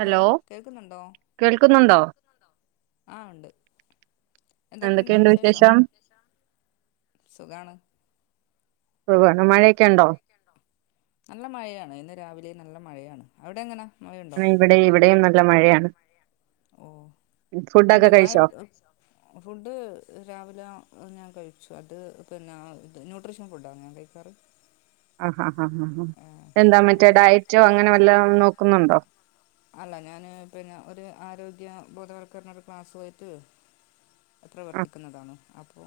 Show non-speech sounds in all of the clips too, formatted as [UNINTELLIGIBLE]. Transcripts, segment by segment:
Hello കേൾക്കുന്നുണ്ടോ ആ ഉണ്ട് എന്തൊക്കെണ്ട് വിശേഷം സുഖാണ് [UNINTELLIGIBLE] മഴയൊക്കെ ണ്ടോ നല്ല മഴയാണ് ഇന്ന് രാവിലെ നല്ല മഴയാണ് അവിടെങ്ങനാ? ഇവിടേം ഇവിടേം നല്ല മഴയാണ് ഓ [UNINTELLIGIBLE] എന്റെ ഫുഡൊക്കെ ഉമ്മ കഴിച്ചോ ഫുഡ് രാവിലെ ഞാൻ കഴി- പക്ഷ അത് പിന്നെ ന്യൂട്രീഷ്യൻ ഫുഡാണ് ഞാൻ കഴിക്കാറ് ആ ഹ ഹ ഹ ഹ ആ, എന്താ മറ്റേ അത് ഡയറ്റോ അങ്ങനെ വല്ലോം നോക്കുന്നുണ്ടോ അല്ല ഞാന് പിന്നെ ഒരു ആരോഗ്യ ബോധവൽക്കരണരു ക്ലാസ് ആയിട്ട്- അഹ് ആഹ് പ്രവർത്തിക്കുന്നതാണ് അപ്പൊ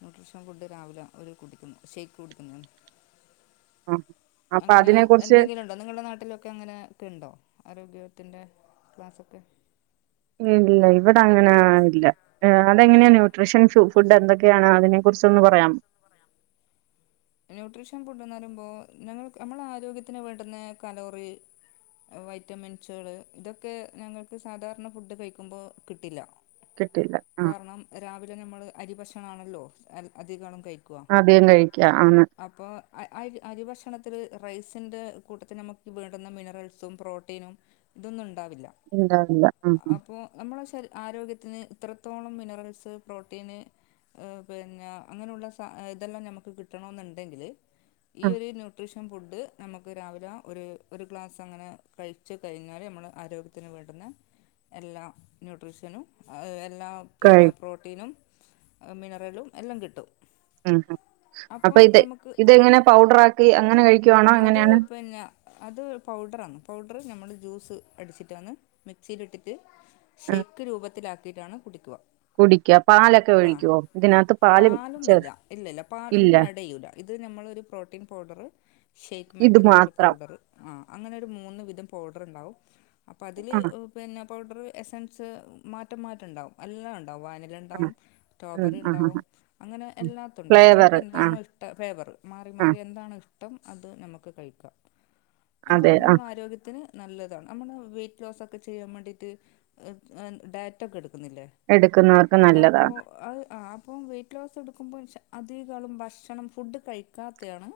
ന്യൂട്രീഷൻ ഫുഡ് രാവിലെ ഓര് കുടിക്കുന്നു ഷേ്ക്ക് കുടിക്കുന്നുണ്ട് ആഹ് അപ്പൊ അങ്ങനെ അതിനെ കുറിച്ച് എന്തെങ്കിലും ഉണ്ടോ നിങ്ങളുടെ നാട്ടിലൊക്കെ അങ്ങനെ ക്കെ ഉണ്ടോ ആരോഗ്യത്തിന്റെ ക്ലാസ്സൊക്കെ ഇല്ല ഇവിടെ അങ്ങനാ ഇല്ല ആ അതെങ്ങനെയാ ന്യൂട്രിഷൻ സു - ഫുഡ് എന്തൊക്കെയാണ് അതിനെ കുറിച്ചന്ന് പറയാമോ ന്യൂട്രീഷ്യൻ ഫുഡന്ന് പറയുമ്പോ ഞങ്ങൾ നമ്മളെ ആരോഗ്യത്തിന് വേണ്ടുന്ന കലോറി- വൈറ്റമിൻസുകള് ഇതൊക്കെ ഞങ്ങക്ക് സാധാരണ ഫുഡ് കഴിക്കുമ്പോ കിട്ടില്ല കിട്ടില്ല ആ- നമ്മള് അരി ഭക്ഷണ ആണല്ലോ അധിക- അധികം കഴിക്കുക അപ്പൊ അരി അരി ഭക്ഷണത്തില്- റൈസിന്റെ കൂട്ടത്തി നമുക്ക് വെണ്ടുന്ന മിനറൽസും പ്രോട്ടീനും ഇതൊന്നും- ഉണ്ടാവില്ല ഇണ്ടാവില്ല ആഹ് ആഹ് അപ്പോ നമ്മളെ ശൽ ആരോഗ്യ ഇന്ന് ഇത്രത്തോളം മിനറൽസ് പ്രോട്ടീന്- ഹ് പിന്ന ഇങ്ങനെഉള്ള സാ ഇതെല്ലാം നമ്മക്ക് കിട്ടണോന്ണ്ടെങ്കില് ആഹ് ഈയൊരു ന്യൂട്രീഷ് ഫുഡ്ഡ് നമ്മക്ക് രാവിലെ ഒരു ഒരു ഗ്ലാസങ്ങനെ കഴിച്ചു കഴിഞ്ഞാല് നമ്മളെആരോഗ്യത്തിന് വേണ്ടത് പിന്നെ എല്ലാ ന്യൂട്രീഷനും അഹ് എല്ലാ കഴി പിന്നെ പ്രോട്ടീനും മിനറലും എല്ലാം കിട്ടും ഉം അ അപ്പൊ അപ്പോൾ ഇത് നമുക്ക് ഇതെങ്ങനെ പൗഡറാക്കി അങ്ങനെ കഴിക് അത് പിന്നെ അത് പൗഡറാണ് പൗഡറ് നമ്മള് ജ്യൂസ് അടിച്ചിട്ടാന്ന് മിക്സിയിലിട്ടിട്ട് ഷെയ്ക്ക് രൂപത്തിലാക്കിട്ടാണ് കുടിക്കുക കുടിക്ക പാലൊക്കെ ഒഴിക്കോ ഇതിനകത്ത് ആ പാല് ചെർ പാലൊന്നുമില്ല ഇല്ലില്ല പാൽ ഇല്ല ഒന്നും ആഡ് ചെയ്യൂല ഇത് നമ്മള് ഒരു പ്രോട്ടീൻ പൗഡറ് ഷെയ്ക്ക് ഇത് മാറ്റുന്നുള്ളരു മാത്രം പൗഡറ് ആ അങ്ങനൊരു മൂന്ന് വിധം പൗഡറ്ണ്ടാവും അപ്പഅതില് ആ പിന്നെ പൗഡറ് എസൻസ് മാറ്റം മാറ്റണ്ടാവും എല്ലാംണ്ട് ആ ആവാനിലണ്ടാവും ഉം ആ സ്ട്രോബെറിണ്ടാവും ആ അങ്ങനെ എല്ലാത്ണ്ടാവും ഫ്ലേവർ ആ നമുക്കെന്താണോ ഇഷ്ടഫേവർ മാറി ആ മാറി എന്താണിഷ്ടം അത് നമ്മക്ക് കഴിക്കാ അതെ അപ്പോഅത് ആ നമ്മളെആരോഗ്യത്തിന് നല്ലതാണ് നമ്മള് വെയിറ്റ് ലോസൊക്കെ ചെയ്യാൻവേണ്ടീട്ട് ഡയറ്റൊക്കെടുക് ക്നില്ലേ എടുക്കുന്നവർക്ക് ആപ്പൊ നല്ലതാണ് അഹ് ആ അപ്പൊ വെയിറ്റ് ലോസെടുക്കുമ്പോ അധികകാലം ഭക്ഷണം ഫുഡ്ഡ് കഴിക്കാത്തെയാണ്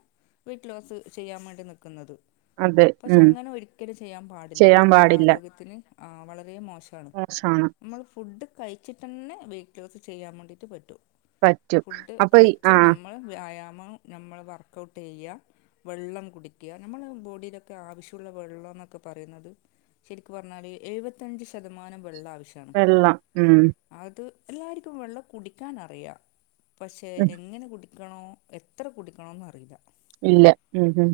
വൈറ്റ് ലോസ് ചെയ്യാം വേണ്ടി നിക്കുന്നത് അതെ പക്ഷെ ഉം അങ്ങനെ ഒരിക്കലും ചെയ്യാൻ പാടില്ല അത് ചെയ്യാൻ ഞമ്മളെ പാടില്ല ആരോഗ്യത്തിന് ആ വളരേ മോ ഷാണ് മോശാണ് മ്മള് ഫുഡ്ഡ് കഴിച്ചിട്ടെന്നെ വെറ്റ്ലോസ് ചെയ്യാംവേണ്ടീട്ട് പറ്റും പറ്റും ഫുഡ് അപ്പൊ ഈ കഴിച്ച് ആ നമ്മൾ വ്യായാമം നമ്മൾ വർക്കൗട്ട് ചെയ്യുക വെള്ളം കുടിക്ക നമ്മളെ ബോഡീലൊക്കെ ആവശ്യുള്ള വെള്ളംന്നൊക്കെ പറയുന്നത് ശരിക്ക് പറഞ്ഞാല് എഴുപത്തഞ്ച് ശതമാനം വെള്ള ആവശ്യാണ് വെള്ളം ഉം അത് എല്ലാർക്കും വെള്ളകുടിക്കാനറിയാ പക്ഷേ ഉം എങ്ങനെ കുടിക്കണോ എത്ര കുടിക്കണോന്നറീല്ല ഇല്ല ഉം ഉം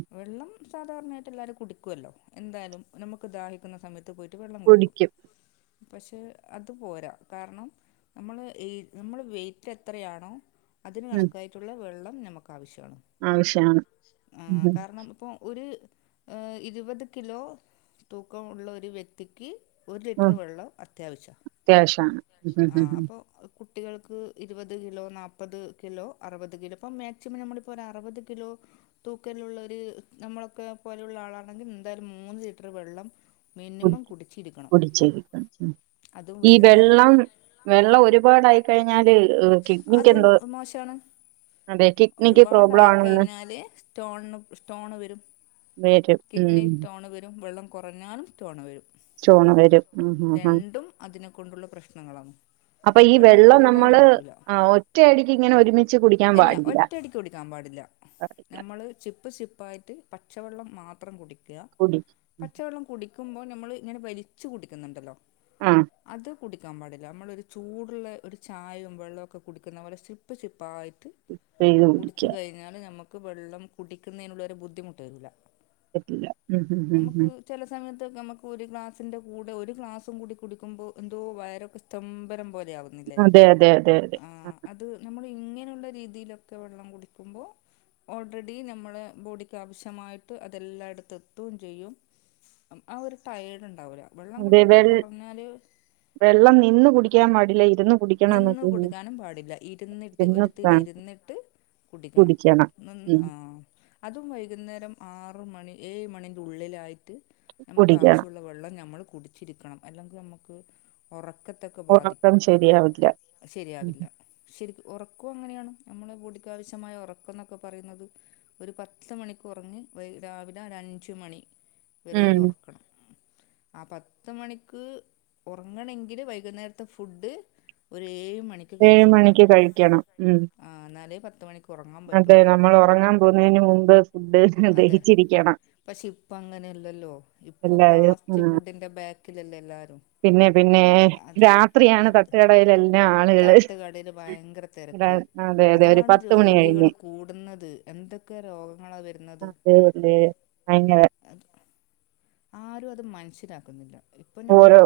സാധാരണായിട്ടെല്ലാരും കുടിക്കൊല്ലോ എന്താലും നമ്മക്ക് ദാഹിക്കുന്നസമയത്ത് പോയി ട്ട് വെള്ളംകുടിക്കും കുടിക്കും പക്ഷെ അത് പോരാ കാരണം നമ്മള് ഈ നമ്മള് വെറ്റ് എത്രയാണോ അതിന് ഉം കണക്കായിട്ടുള്ള വെള്ളം നമ്മക്കാവിശ്യാണ് ആവശ്യാണ് ആ ഉം ഉം കാരണം പ്പൊ ഓര് ഏ ഇരുപത് കിലോ തൂക്കമുള്ള ഒര് വ്യക്തിക്ക് ഒരു ഉം ലിറ്റ്റ് വെള്ളം അത്യാവിശ്യ അത്യാവശ്യാണ് ഉം ഉം ഉം കുട്ടികൾക്ക് ഇരുപത് കിലോ നാപത് കിലോ അറുപത് കിലോ ഇപ്പോം മാക്സിമം നമ്മളിപ്പോരു അറുപത് കിലോ തൂക്കലുള്ളൊര് നമ്മളൊക്കെ പോലുള്ള ആളാണെങ്കി ന്താലും മൂന്ന് ലിറ്റ്റ് വെള്ളം മിനിമം കുടിക്കും കുടിച്ചിരിക്കണം കുടിച്ചിരിക്കണം അതും ഈ വൈകുന്നേരം വെള്ളം വെള്ളം ഒരുപാടായി കഴിഞ്ഞാല് ഈ അതും കിഡ്നിക്കെന്തോ മോശമാണ് ഒരുപാടായി കഴിഞ്ഞാല് സ്റ്റോണ് സ്റ്റോണ് വരും വരും ഉം കൊറഞ്ഞാലും സ്റ്റോണ് വരും ചോണ് വരും ഉം ഉം ഉം രണ്ടും അതിനെ കൊണ്ടുള്ള പ്രശ്നങ്ങളാണ് അപ്പൊ ഈ വെള്ളം കൂടാനും നമ്മള് പറ്റില്ല ആ ഒറ്റയടിക്ക് ഇങ്ങനെ ഒരുമിച്ച് കുടിക്കാൻ പാടില്ലാ നമ്മള് ചിപ്പ് ശിപ്പായിട്ട് പച്ചവെള്ളം മാത്രം കുടിക്ക കുടി പച്ചവെള്ളം കുട് ക്കുമ്പോ നമ്മള് ഇങ്ങനെ വലിച്ച് കുടിക്കുന്നുണ്ടല്ലോ ആ അത് കുടിക്കാൻ പാടില്ല നമ്മളൊരു ചൂട്ള്ള ഒരു ചായയും വെള്ളവൊക്കെ കുടിക്കുന്ന പോലെ ശിപ്പ് ശിപ്പായി ചെയ്ത് കുടിച്ച് കുടിക്കുക കഴിഞ്ഞാല് ഞമ്മക്ക് വെള്ളം കുടിക്കുന്നെനുള്ളൊരു ബുദ്ധിമുട്ടരൂല്ല. പറ്റൂല ഉം ഉം ഉ ഉ അതൊക്കെ മ്മക്ക് ഒരുഗ്ലാസിന്റെ കൂടെ ഒരു ഗ്ലാസുംകൂടി കുടിക്കുമ്പോ എന്തോ വയറൊക്കെ സ്തംഭനംപോലെ തെ ആവുന്നില്ലേ. അതെ അതെ അതെ. ഇങ്ങനുള്ള രീതിയിലൊക്കെ വെള്ളം കുടിക്കുമ്പോ ഓൾറെഡിനമ്മളെ ബോഡിക്കാവശ്യമായിട്ട് അതെല്ലായിടത്ത്ത്തെതും ചെയ്യും. ആ ഒരു ടയേർഡ്ണ്ട്. അതെ വെൾ വെള്ളം നിന്ന് കുടിക്കാൻ പടില്ല ഇരുന്നു. നിന്ന്കൊടുക്കാനുംപാടില്ല. ഇരുന്നിട്ട് ഇരുന്ന് ആ ഒരുത്തിൽരുന്നിട്ട് കുടിക്കണം നിന്ന് ആ അതുംവൈകുന്നേരംആറ് ആറ്മണി ഏഴ്മണിൻ്റെ ഉള്ളിലായിട്ട് ഞമക്ക് കുടിക്കണം ആവശ്യുള്ള വെള്ളം ഞമ്മള് കുടിച്ചിരിക്കണം. അല്ലെങ്കിൽമ്മക്ക് ഒറക്കത്തൊക്കെ ഉറക്കം ബാധിക്കും. ശരിയാവില്ല ഉം ശരിയാവില്ല. ശരിക്ക ഒറ ഉറക്കൊക്കെങ്ങനെയാണ് മ്മളെപൊടിക്കാവിശ്യമായ ഉറക്കന്നൊക്കെ പറയുന്നത് ഒരു പത്ത്മണിക്കുറങ്ങി വൈ രാവിലെരഞ്ച്മണി ഉം. വരെഒറക്കണം ആ പത്ത്മണിക്ക് ഒറങ്ങണങ്കില് വൈകുന്നേരത്തെഫുഡ് ഒരേ ഏഴ്മണിക്ക് കഴിക്കണം ഉം ആ എന്നാലേ പത്ത് മണിക്ക് ഉറങ്ങാൻ പറ്റുള്ളൂ അതെനമ്മൾ ഒറങ്ങാൻ പോവുന്നെന്മുമ്പ് ഫുഡ് ദഹിച്ചിരിക്കണം പക്ഷെപ്പ അങ്ങനെല്ലല്ലോ ഇപ്പൊ എല്ലാരും ഫാസ്റ്റ്ഫുഡിന്റെ ബാക്കിലല്ലേ എല്ലാരും പിന്നെപിന്നെ രാത്രിയാണ് തട്ടുകടയിലെല്ലാം ആളുകള് തട്ടുകടേൽ ഭയങ്കര തെരക്ക് ര- അതെ അതെ ഒരു അതാണ് പത്ത് മണി കഴിഞ്ഞ് രോഗികള്കൂടുന്നത് എന്തൊക്കെരോഗങ്ങളാവരുന്നത് അതെ അതെ അങ്ങനെ അത് ആരുംഅത് മൻസിലാക്കുന്നില്ല ഓരോ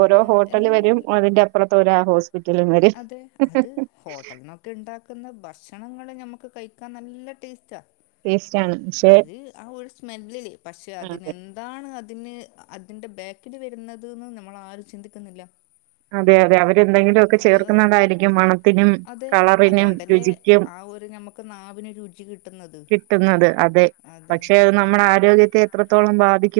ഓരോ എൽ ഹോട്ടല് വരും അതിന്റെപ്പുറത്ത് ഒരാ ഹോസ്പിറ്റലും വരും അതെ അത് ഹോട്ടൽന്നൊക്കെണ്ടാക്കുന്ന ഭ ഭക്ഷണങ്ങള്ഞമ്മക്ക് കഴിക്കാൻ നല്ല ടേസ്റ്റാ ടേസ്റ്റ് ആണ് പക്ഷെ ഒരു ആ ഒരു സ്മെല്ല്ല് പക്ഷെ അതെ അതിനെന്താണ് അതിന് അതിന്റെബാക്കില് വരുന്നുന്നത്ന് നമ്മളാരും ചിന്തിക്കുന്നില്ല അതെ അതെ അവരെന്തെങ്കിലൊക്കെ അത്എന്തൊക്കിലൊക്കെ അതെ കളറിനും അതൊണ്ടല്ലേ രുചിക്കും ആ ഒരു ഞമക്ക് നാവിന് രുചി കിട്ട കിട്ടുന്നത് അതെ പക്ഷെത് നമ്മളെ ആരോഗ്യത്തെഎത്രത്തോളം ബാധിക്കും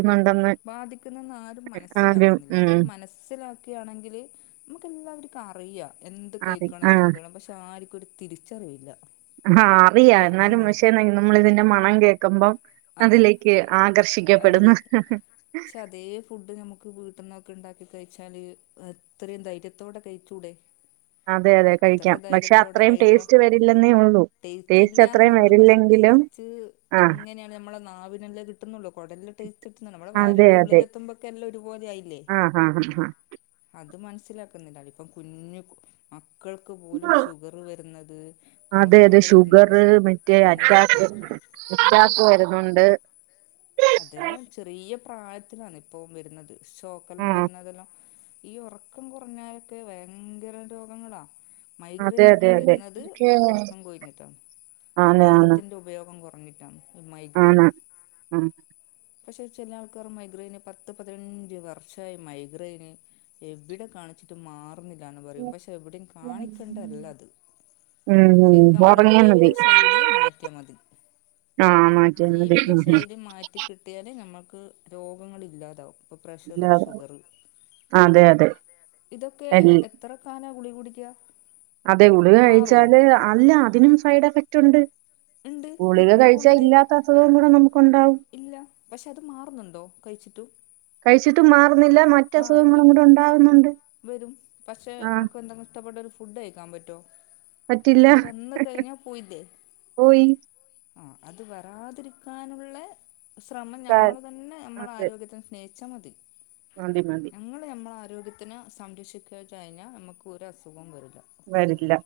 ബാധിക്കുന്നെന്നാരും ആരും മനസ്സിലാക്കുന്നില്ല അത് ഉം മനസ്സിലാക്കിയാണെങ്കില് നമുക്കെല്ലാവർക്കും അറിയാ എന്ത് അറി കഴിക്കണം ആ എങ്ങനെകഴണം പക്ഷെ ആർക്കൊരു തിരിച്ചറിവില്ല. ആ അറിയാ ആഹ് എന്നാലുംപക്ഷേ നമ്മള്തിന്റെ മണം കേക്കുമ്പം അതെ അതിലേക്ക് ആകർഷിക്കപ്പെടുന്നു അതിലേക്ക് ക്ഷെ അതേ ഫുഡ് ഞമുക്ക് വീട്ട്ന്നൊക്കെ ക്കണ്ടാക്കി കഴിച്ചാല് അത്രയും ധൈര്യത്തോടെ കഴിച്ചൂടെ. അതെ അതെ എത്ര കഴിക്കാം. പക്ഷെ അത്രയുംടേസ്റ്റ് വരില്ലെന്നേ ഉള്ളൂ. ടേസ്റ്റ് അത്രയും ടേസ്റ്റില്ലാന്നെല്ലുള്ളൂ പക്ഷെ വരില്ലെങ്കിലും ടേസ്റ്റ് ആഹ് എങ്ങനെയാണ്ഞമ്മളെ നാവിനല്ലെ കിട്ടുന്നുള്ളൂ. [UNINTELLIGIBLE] കൊടലിട്ട്ിച്ചിട്ടുന്ന നമ്മടെ അതെ വയറിന്റെ അതെ ഉള്ളിലെത്തുമ്പോക്കെല്ലാം ഒരുപോലെയായില്ലേ ആഹ് ആഹ് ആഹ് ആ അത് മനസ്സിലാക്കുന്നില്ല. ഇപ്പകുഞ്ഞു മക്കൾക്ക് പോലുംഷുഗറ് വരുന്നത് അതെ അതെ കൊളസ്ട്രോള് ഷുഗർ വരുന്നത് മറ്റേ പിന്നെ അറ്റാക്ക് അറ്റാക്ക് വരുന്നുണ്ട്. അതെല്ലാംചെറിയ പ്രായത്തിലാണ്. ഇപ്പോവരുന്നത് ഷോക്കെല്ലാം ആഹ് വരുന്നതെല്ലാം. ഈ ഒറക്കംകുറഞ്ഞാലൊക്കെ ഭയങ്കര രോഗങ്ങളാ. അതെ അതെ അതെ മൈഗ്രെയിനൊക്കെവരുന്നത് ഒറക്കം കൊഴിഞ്ഞിട്ടാണ് ആണ് ആണ് വെള്ളത്തിന്റെ ഉപയോഗംകുറ ഞ്ഞിട്ടാണ്. ആണ് ആ പക്ഷെ ചിലാൾക്കാരെമൈഗ്രൈന് പത്ത് പതിനഞ്ച് വർഷായി മൈഗ്രെയിന് എവിടെ കാണിച്ചിട്ട് മാറുന്നില്ലന്ന് പറയും പക്ഷെ എവിടയും ഉം കാണിക്കണ്ടല്ല അത് ശരിക്കും ഉം നമ്മുടെ ഉറങ്ങിയാ ജീവിത ശൈലി മാറ്റിയാ മതി ആ മാറ്റന്നത് ജീവിത ഉം ഉം ശൈലി മാറ്റി കിട്ടിയാലേ നമ്മുക്ക് രോഗങ്ങള് ഇല്ലാതാവും ഇപ്പോൾ പ്രഷർ ല്ല ഷുഗർ അതെ അതെ ഇതൊക്കെ എല്ല എത്ര കാന ഗുളി കുടിക്കാ അതെ ഉളക് കഴിച്ചാല് അല്ല അതിനും സൈഡ് എഫക്റ്റ് ഉണ്ട് ഉണ്ട് ഗുളിക കിഡ്നി കഴിച്ചാ പോകുന്നില്ലേ ഇല്ലാത്ത അസുഖവും കൂടെ നമുക്ക് ഉണ്ടാവും ഇല്ല പക്ഷെ അത് മാറുന്നുണ്ടോ കഴിച്ചിട്ടും കഴിച്ചിട്ട് മാ മാറില്ല വരും പക്ഷെ ആഹ് നമുക്ക് എന്തെങ്കിലും ഇഷ്ടപ്പെടരു ഫുഡ് കഴിക്കാൻ പറ്റുമോ പറ്റില്ല അത് വന്ന് കഴിഞ്ഞാ പോയില്ലേ പോയി ആ അത് വരാതിരിക്കാനുള്ള ശ്രമം കാ നമ്മൾ തന്നെ നമ്മള് അതെ. ആരോഗ്യത്തെ സ്നേ ച്ചമതി മതി മതി. ഞങ്ങൾ നമ്മള ആരോഗ്യത്തിന് സംരക്ഷിക്ക കഴിഞ്ഞാൽ നമ്മുക്ക് ഒരു അസുഖം വരില്ല വരില്ല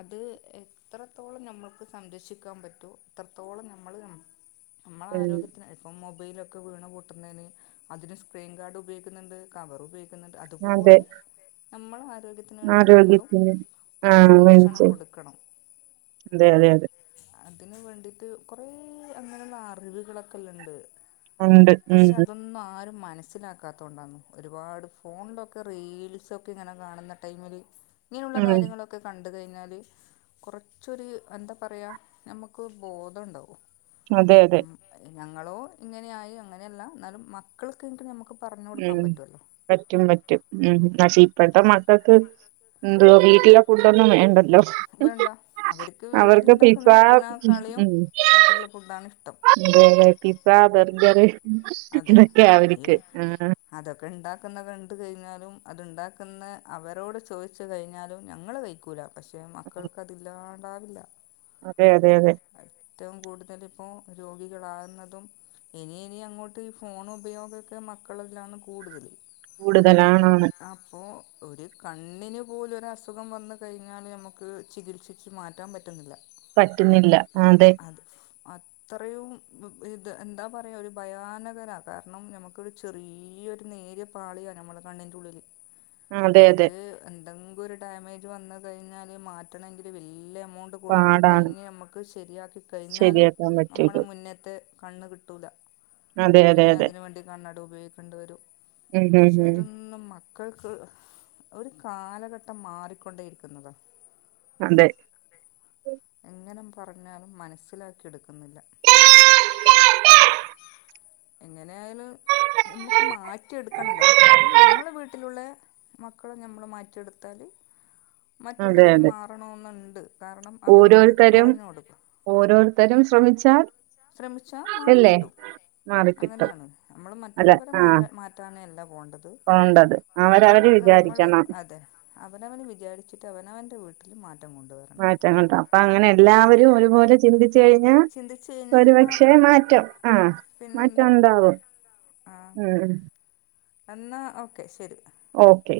അത് എത്രത്തോളം നമ്മൾക്ക് സംരക്ഷിക്കാൻ പറ്റോ എത്രത്തോളം നമ്മള് നമ്മൾ ഉം. ആരോഗ്യത്തിന് ഇപ്പം മൊബൈലൊക്കെ വീണ് പൊട്ടുന്നതിന് അതിന് സ്ക്രീൻ കാർഡ് ഉപയ് കുന്നുണ്ട് കവറ് ഉപയോഗിക്കുന്നുണ്ട് അതെ. അതുപോലെ നമ്മള ആരോഗ്യത്തിന് വേണ്ടിട്ട് നമ്മളും ആരോഗ്യത്തിന് ഒരു ആഹ് സംരക്ഷണം മേടിച്ച്. കൊടുക്കണം അതെ അതെ അതെ അതിന് വേണ്ടീട്ട് കുറെ അങ്ങനെയുള്ള അറിവുകളൊക്കെല്ലുണ്ട് ഉണ്ട്. ഉം. പക്ഷെ അതൊന്നും ആരും മനസ്സിലാക്കാ തൊണ്ടാന്നു ഒരുപാട് ഫോണിലൊക്കെ റീൽസൊക്കെ ഇങ്ങനെ കാണുന്ന ടൈമില് ഇങ്ങനെയുള്ള ഉം. കാര്യങ്ങളൊക്കെ കൺ ണ്ട് കഴിഞ്ഞാൽ കുറച്ചൊരു എന്താ പറയുക നമുക്ക് ബോധം ഉണ്ടാവും അതെ അതെ. ഞങ്ങളോ ഇങ്ങനെയായി അങ്ങനെയല്ല എന്നാലും മക്കൾക്കെങ്കിലും നമ്മുക്ക് ഉം പറ്റും പറ്റും ഉം പക്ഷെ ഇപ്പത്തെ മക്കൾക്ക് എന്താ ഈ ല്ല ഫുഡ് ഒന്നും വേണ്ടല്ലോ വേണ്ട അവർക്ക് വീട്ടിലുണ്ടാക്കുന്ന ഫുഡിന കളിയും ഹോട്ടലില് ഫുഡാണ് ഇഷ് അതേ പിസ ബർഗർ അതെ ഇതൊക്കെയ അവനിക്ക് ആ കുന്ന കണ്ട് കഴിഞ്ഞാലും അതുണ്ടാക്കുന്ന അവരോട് ചോദിച്ചു കഴിഞ്ഞാലും ഞങ്ങൾ കഴിക്കൂല പക്ഷെ മക്കൾക്ക് അതില്ലാണ്ടാവില്ല അതെ അതെ അതെ ഏറ്റവും കൂടുതൽ പ്പോ രോഗികളാകുന്നതും ഇനി ഇനി അങ്ങോട്ട് ഈ ഫോൺ ഉപയോഗമൊക്കെ മക്കളതിലാണ് കൂടുതൽ കൂടുതലാണാണ് അപ്പോൾ ഒരു കണ്ണിന് പോലൊ ഒരു അസുഖം വന്ന് കഴിഞ്ഞാൽ നമുക്ക് ചികിത്സിച്ച് മാറ്റാൻ പറ്റുന്നില്ല പറ്റുന്നില്ല അതെ അത് അത്രയും ഇത് എന്താ പറയുക ഒരു ഭയാനകരാണ് കാരണം നമുക്കൊരു ചെറിയൊരു നേരിയ പാളിയാണ് നമ്മൾ കണ്ണി ഉള്ളിൽ അതെ അതെ അതൊക്കെ എന്തെങ്കിലും ഒരു ഡാമേജ് വന്ന കഴിഞ്ഞാല് മാറ്റണമെങ്കിൽ വലിയ എമൗണ്ട് കൊടുത്ത് പാടാണ് കഴിഞ്ഞ് നമുക്ക് ക്ക് ശരിയാക്കി കഴിഞ്ഞാലും ശരിയാക്കാൻ നമ്മള പറ്റുള്ളൂ മുന്നേത്തെ കണ്ണ് കിട്ടൂല അതെ അതെ പിന്നെ അതെ അതിന് വേണ്ടി കണ്ണട ഉപയോഗിക്കേണ്ടി വരും ഉം ഉം ഉം ശതൊന്നും മ മക്കൾക്ക് ഒരു കാലഘട്ടം മാറിക്കൊണ്ടേയിരിക്കുന്നതാ അതെ എങ്ങനെ പറഞ്ഞാലും മനസിലാക്കിയെടുക്കുന്നില്ല എങ്ങനെ ആയാലും നമ്മുക്ക് മാറ്റിയെടുക്കണല്ലോ കാരണം ഞമ്മളെ വീട്ടിലുള്ള മക്കളെ നമ്മള് മാറ്റിയെടുത്താൽ അതെ മറ്റുള്ളവര് അതെ മാറണോന്ന്ണ്ട് കാരണം അവരും പോയിട്ട് ഓരോരുത്തരും പറഞ്ഞു കൊടുക്കാം ഓരോരുത്തരും ശ്രമിച്ചാൽ ശ്രമിച്ചാ അല്ലേ മാറിക്കിട്ടും മാറിക്കിട്ടും അങ്ങനെയാണ് നമ്മള് അല്ല മറ്റുള്ളവരെ ആ മാ മാറ്റാനെല്ല പോണ്ടത് പോണ്ടത് മ്മള് അവരവര് നമ്മള് വിചാരിക്കണം അതെ അവനവൻ വിചാരിച്ചിട്ട് അവനവന്റെ വീട്ടി മാറ്റങ്ങൾ താ അപ്പൊ ങ്ങനെ എല്ലാവരും ഒരുപോലെ ചിന്തിച്ച കഴിഞ്ഞാ ചിന്തിച്ചു കഴിഞ്ഞാൽ ഒരുപക്ഷെ മാറും മാറ്റം ആഹ് മാറ്റം പിന്നെന്താ ണ്ടാവും ഉം എന്നാ ഓക്കെ ശരി ഓക്കേ